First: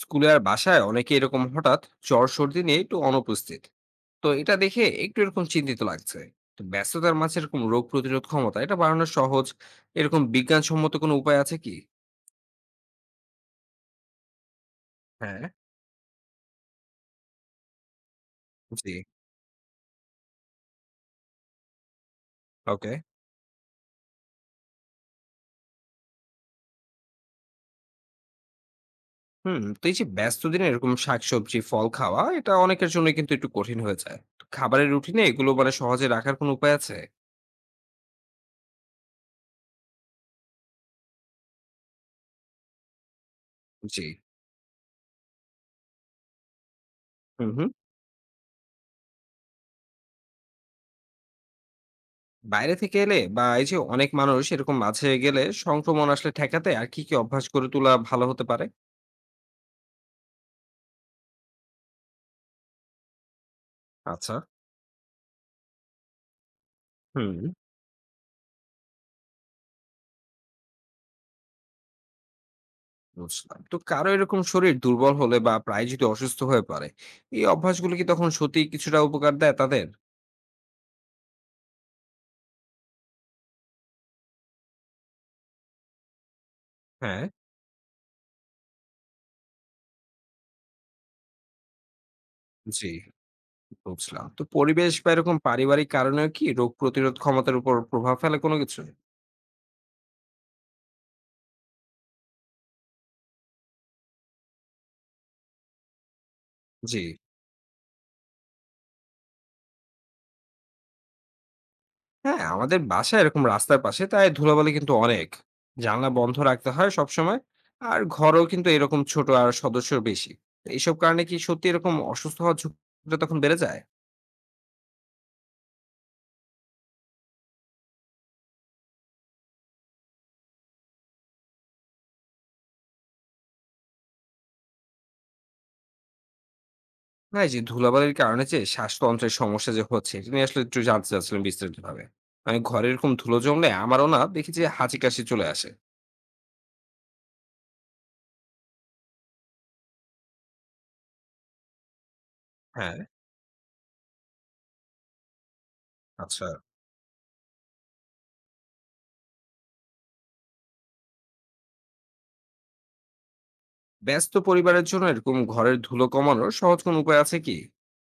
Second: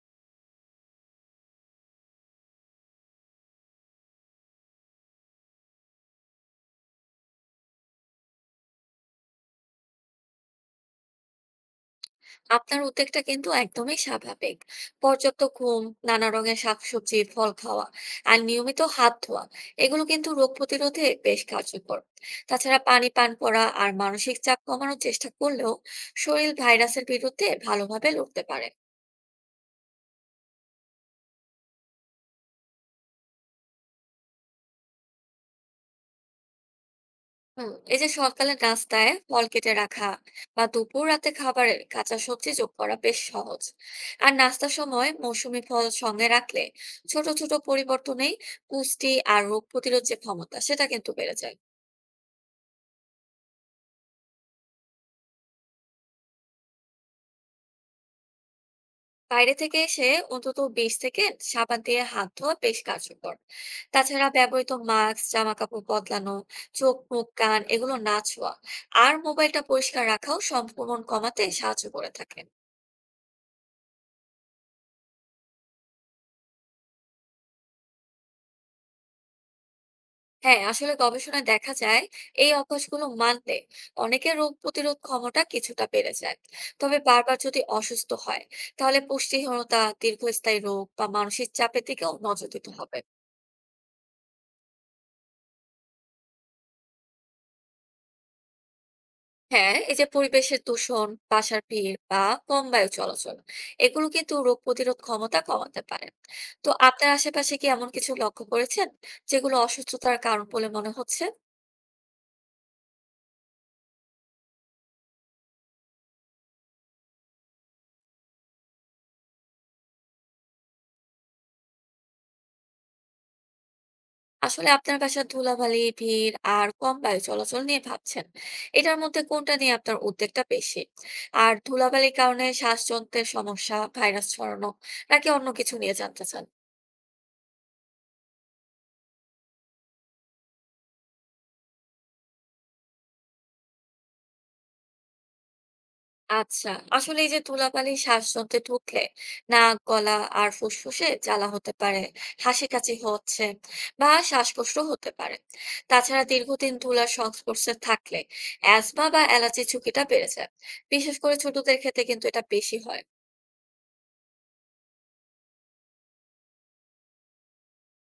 স্কুলে আর বাসায় অনেকে এরকম হঠাৎ জ্বর সর্দি নিয়ে একটু অনুপস্থিত। তো এটা দেখে একটু এরকম চিন্তিত লাগছে। তো ব্যস্ততার মাঝে এরকম রোগ প্রতিরোধ ক্ষমতা এটা বাড়ানোর সহজ এরকম বিজ্ঞানসম্মত কোনো উপায় আছে কি? আপনার উদ্বেগটা কিন্তু একদমই স্বাভাবিক। পর্যাপ্ত হ্যাঁ। ঘুম, নানা রঙের শাকসবজি ফল খাওয়া আর নিয়মিত জি। হাত ধোয়া, এগুলো কিন্তু রোগ প্রতিরোধে বেশ কার্যকর। তাছাড়া ওকে। পানি পান করা আর মানসিক চাপ কমানোর চেষ্টা করলেও শরীর ভাইরাসের বিরুদ্ধে ভালোভাবে লড়তে পারে। হুম, তো এই যে ব্যস্ত দিনে এরকম শাকসবজি ফল খাওয়া এটা অনেকের জন্য কিন্তু একটু কঠিন হয়ে যায়। তো খাবারের রুটিনে এগুলো মানে সহজে রাখার কোনো উপায় আছে? এই যে সকালে নাস্তায় ফল কেটে রাখা বা দুপুর রাতে খাবারের কাঁচা সবজি যোগ করা বেশ সহজ। জি। আর নাস্তার সময় মৌসুমী ফল সঙ্গে রাখলে, ছোট হুম, ছোট হুম। পরিবর্তনেই পুষ্টি আর রোগ প্রতিরোধ যে ক্ষমতা সেটা কিন্তু বেড়ে যায়। বাইরে থেকে এলে বা এই যে অনেক মানুষ এরকম মাঝে গেলে সংক্রমণ আসলে ঠেকাতে আর কি কি অভ্যাস করে তোলা ভালো হতে পারে? বাইরে থেকে এসে অন্তত 20 সেকেন্ড সাবান দিয়ে হাত ধোয়া বেশ কার্যকর। তাছাড়া আচ্ছা। ব্যবহৃত মাস্ক জামা কাপড় বদলানো, চোখ মুখ হুম। কান এগুলো না ছোঁয়া আর মোবাইলটা পরিষ্কার রাখাও সংক্রমণ কমাতে সাহায্য করে থাকে। বুঝলাম, তো কারো এরকম শরীর দুর্বল হলে বা প্রায় যদি অসুস্থ হয়ে পড়ে এই অভ্যাসগুলো কি তখন সত্যি কিছুটা উপকার দেয় তাদের? হ্যাঁ, আসলে গবেষণায় দেখা যায় এই অভ্যাসগুলো মানলে অনেকের রোগ প্রতিরোধ ক্ষমতা কিছুটা বেড়ে যায়। তবে হ্যাঁ। বারবার যদি অসুস্থ হয় তাহলে পুষ্টিহীনতা, দীর্ঘস্থায়ী রোগ বা মানসিক চাপের দিকেও নজর দিতে জি। হবে। বুঝলাম, তো পরিবেশ বা এরকম পারিবারিক কারণেও কি রোগ প্রতিরোধ ক্ষমতার উপর প্রভাব ফেলে কোনো কিছু? হ্যাঁ, এই যে পরিবেশের দূষণ, বাসার ভিড় বা কম বায়ু চলাচল, এগুলো কিন্তু রোগ প্রতিরোধ ক্ষমতা কমাতে পারে। তো জি। আপনার আশেপাশে কি এমন কিছু লক্ষ্য করেছেন যেগুলো অসুস্থতার কারণ বলে মনে হচ্ছে? হ্যাঁ আমাদের বাসায় এরকম রাস্তার পাশে, তাই ধুলাবালি কিন্তু অনেক। জানলা বন্ধ রাখতে হয় সব সময়। আর ঘরও কিন্তু এরকম ছোট আর সদস্য বেশি। এইসব কারণে কি সত্যি এরকম অসুস্থ হওয়ার ঝুঁকিটা তখন বেড়ে যায়? আসলে আপনার বাসার ধুলাবালি, ভিড় আর কম বায়ু চলাচল নিয়ে ভাবছেন। এটার মধ্যে কোনটা নিয়ে আপনার উদ্বেগটা বেশি? আর ধুলাবালির কারণে শ্বাসযন্ত্রের সমস্যা, ভাইরাস ছড়ানো নাকি অন্য কিছু নিয়ে জানতে চান? না, এই যে ধুলাবালির কারণে যে শ্বাসতন্ত্রের সমস্যা যে হচ্ছে এটা নিয়ে আসলে একটু জানতে চাচ্ছিলাম বিস্তারিত ভাবে। মানে ঘরে এরকম ধুলো জমলে আমারও না দেখি যে হাঁচি কাশি চলে আসে। আচ্ছা, আসলে এই যে ধুলাবালি শ্বাসযন্ত্রে ঢুকলে নাক, গলা আর ফুসফুসে জ্বালা হতে পারে, হাসি কাশি হ্যাঁ। হচ্ছে বা শ্বাসকষ্ট হতে পারে। তাছাড়া আচ্ছা। দীর্ঘদিন ধুলার সংস্পর্শে থাকলে অ্যাজমা বা অ্যালার্জির ঝুঁকিটা বেড়ে যায়। বিশেষ করে ছোটদের ক্ষেত্রে কিন্তু এটা বেশি হয়। ব্যস্ত পরিবারের জন্য এরকম ঘরের ধুলো কমানোর সহজ কোন উপায় আছে কি?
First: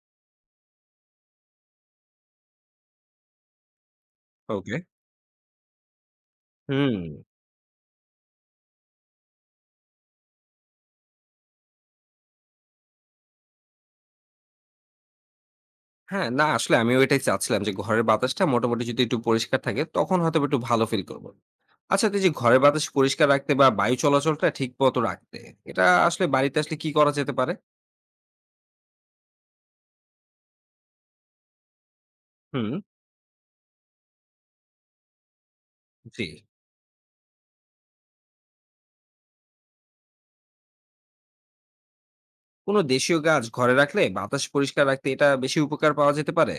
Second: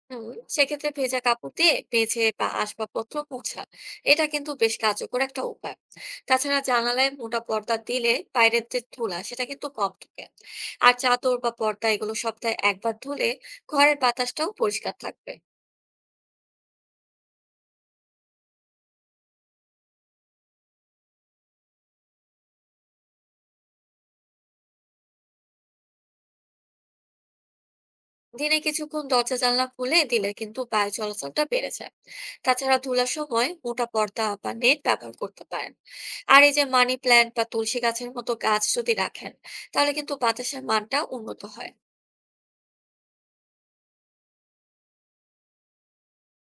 হুম, সেক্ষেত্রে ভেজা কাপড় দিয়ে মেঝে বা আসবাবপত্র মোছা, এটা কিন্তু বেশ ওকে। কার্যকর একটা উপায়। তাছাড়া হুম। জানালায় মোটা পর্দা দিলে বাইরের যে ধুলা সেটা কিন্তু কম ঢোকে। আর চাদর বা পর্দা এগুলো সপ্তাহে একবার ধুলে ঘরের বাতাসটাও পরিষ্কার থাকবে। হ্যাঁ না, আসলে আমিও এটাই চাচ্ছিলাম যে ঘরের বাতাসটা মোটামুটি যদি একটু পরিষ্কার থাকে তখন হয়তো বা একটু ভালো ফিল করবো। আচ্ছা, তো এই যে ঘরের বাতাস পরিষ্কার রাখতে বা বায়ু চলাচলটা ঠিক মতো রাখতে এটা আসলে বাড়িতে আসলে কি করা যেতে পারে? দিনে কিছুক্ষণ দরজা জানলা খুলে দিলে কিন্তু বায়ু চলাচলটা বেড়ে যায়। হুম। তাছাড়া ধুলার সময় মোটা পর্দা বা নেট ব্যবহার করতে পারেন। জি। আর এই যে মানি প্ল্যান্ট বা তুলসী গাছের মতো গাছ যদি রাখেন, তাহলে কিন্তু বাতাসের মানটা উন্নত হয়। কোনো দেশীয় গাছ ঘরে রাখলে বাতাস পরিষ্কার রাখতে এটা বেশি উপকার পাওয়া যেতে পারে?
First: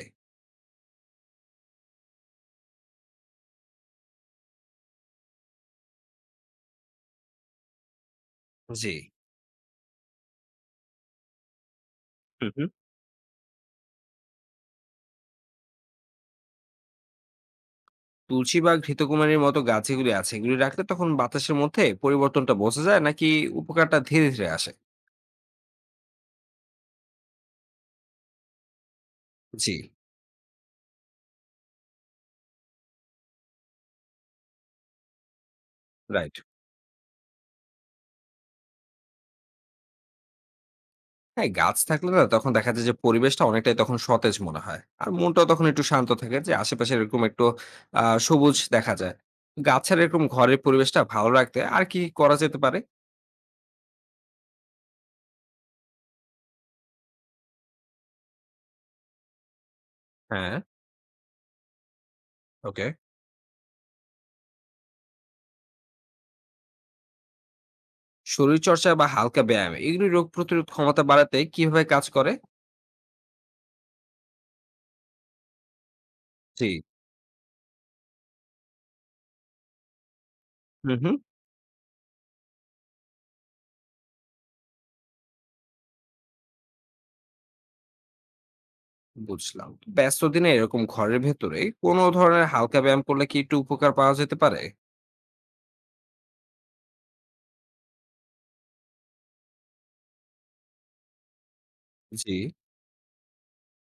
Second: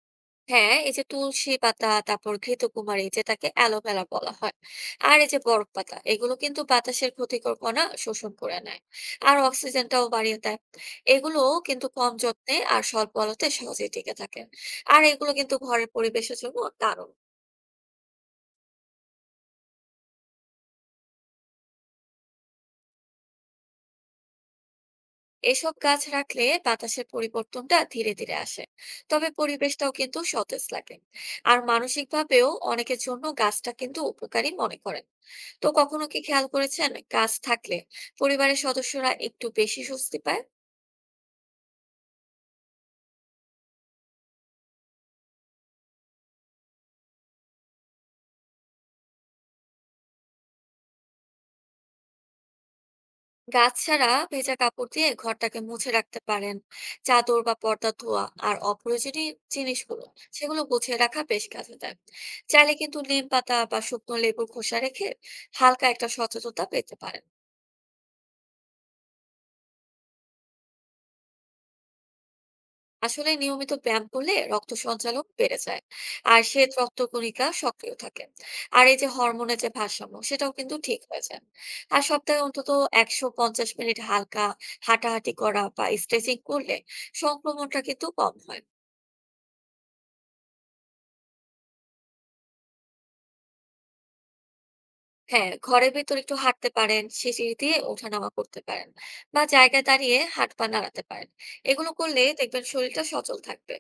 হ্যাঁ, এই যে তুলসী পাতা, তারপর ঘৃতকুমারী যেটাকে অ্যালোভেরা বলা হয়। আর এই যে বরফ পাতা, এগুলো কিন্তু বাতাসের ক্ষতিকর কণা শোষণ করে নেয়। জি। আর অক্সিজেনটাও বাড়িয়ে দেয়। এগুলো কিন্তু কম হুম, যত্নে হুম। আর স্বল্প আলোতে সহজেই টিকে থাকে। আর এগুলো কিন্তু ঘরের পরিবেশের জন্য দারুণ। তুলসী বা ঘৃতকুমারীর মতো গাছ এগুলি আছে, এগুলি রাখলে তখন বাতাসের মধ্যে পরিবর্তনটা বোঝা যায় নাকি? উপকারটা ধীরে ধীরে আসে? এসব গাছ রাখলে বাতাসের পরিবর্তনটা ধীরে ধীরে আসে, তবে জি। পরিবেশটাও কিন্তু সতেজ লাগে। আর মানসিক ভাবেও অনেকের জন্য গাছটা কিন্তু উপকারী মনে করেন। তো কখনো কি রাইট। খেয়াল করেছেন গাছ থাকলে পরিবারের সদস্যরা একটু বেশি স্বস্তি পায়? হ্যাঁ গাছ থাকলে না তখন দেখা যায় যে পরিবেশটা অনেকটাই তখন সতেজ মনে হয় আর মনটাও তখন একটু শান্ত থাকে যে আশেপাশে এরকম একটু সবুজ দেখা যায়। গাছের এরকম ঘরের পরিবেশটা ভালো রাখতে আর কি করা যেতে পারে? গাছ ছাড়া ভেজা কাপড় দিয়ে ঘরটাকে মুছে রাখতে পারেন। চাদর বা পর্দা ধোয়া আর অপ্রয়োজনীয় জিনিসগুলো হ্যাঁ। সেগুলো গুছিয়ে রাখা বেশ কাজে দেয়। চাইলে ওকে। কিন্তু নিম পাতা বা শুকনো লেবুর খোসা রেখে হালকা একটা সচেতনতা পেতে পারেন। শরীরচর্চা বা হালকা ব্যায়াম এগুলি রোগ প্রতিরোধ ক্ষমতা বাড়াতে কিভাবে কাজ করে? আসলে নিয়মিত ব্যায়াম করলে রক্ত সঞ্চালন বেড়ে যায় আর জি। শ্বেত রক্তকণিকা সক্রিয় থাকে। আর এই যে হরমোনের যে ভারসাম্য সেটাও কিন্তু হুম, ঠিক হুম। হয়ে যায়। আর সপ্তাহে অন্তত 150 মিনিট হালকা হাঁটাহাঁটি করা বা স্ট্রেচিং করলে সংক্রমণটা কিন্তু কম হয়। বুঝলাম। ব্যস্ত দিনে এরকম ঘরের ভেতরে কোনো ধরনের হালকা ব্যায়াম করলে কি একটু উপকার পাওয়া যেতে পারে? হ্যাঁ, ঘরের ভেতর একটু হাঁটতে পারেন, সিঁড়ি দিয়ে ওঠানামা করতে পারেন বা জায়গায় দাঁড়িয়ে হাত পা নাড়াতে পারেন। এগুলো করলে জি। দেখবেন শরীরটা সচল থাকবে।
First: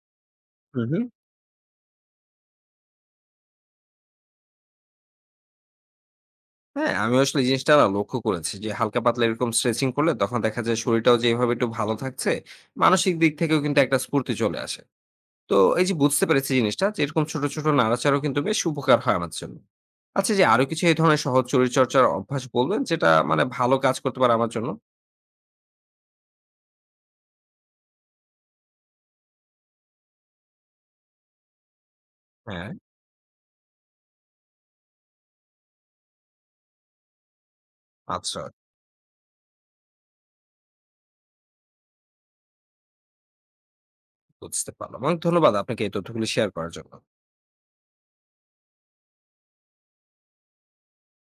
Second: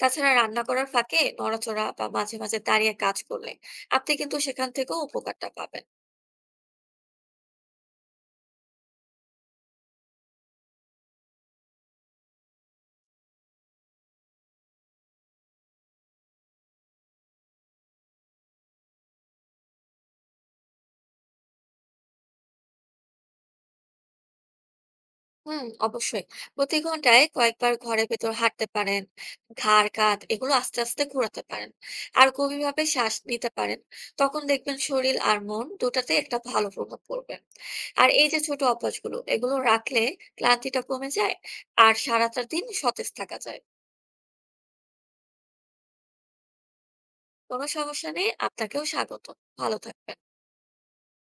তাছাড়া রান্না হুম, করার হুম। ফাঁকে নড়াচড়া বা মাঝে মাঝে দাঁড়িয়ে কাজ করলে আপনি কিন্তু সেখান থেকেও উপকারটা পাবেন। হ্যাঁ আমি আসলে এই জিনিসটা না লক্ষ্য করেছি যে হালকা পাতলা এরকম স্ট্রেচিং করলে তখন দেখা যায় শরীরটাও যেভাবে একটু ভালো থাকছে। মানসিক দিক থেকেও কিন্তু একটা স্ফূর্তি চলে আসে। তো এই যে বুঝতে পেরেছি জিনিসটা যে এরকম ছোট ছোট নাড়াচাড়াও কিন্তু বেশ উপকার হয় আমার জন্য। আচ্ছা, যে আরো কিছু এই ধরনের সহজ শরীরচর্চার অভ্যাস বলবেন যেটা মানে ভালো কাজ করতে পারে আমার জন্য? হুম, অবশ্যই। প্রতি ঘন্টায় কয়েকবার ঘরের ভেতর হাঁটতে পারেন। ঘাড়, কাঁধ এগুলো আস্তে, আস্তে ঘোরাতে পারেন। আর হ্যাঁ। গভীরভাবে শ্বাস নিতে পারেন। তখন দেখবেন শরীর আর মন দুটাতেই একটা ভালো প্রভাব পড়বে। আর এই যে আচ্ছা। ছোট অভ্যাসগুলো, এগুলো রাখলে ক্লান্তিটা কমে যায় আর সারাটা দিন সতেজ থাকা যায়। বুঝতে পারলাম। অনেক ধন্যবাদ আপনাকে এই তথ্যগুলি শেয়ার করার জন্য। কোনো সমস্যা নেই। আপনাকেও স্বাগত। ভালো থাকবেন।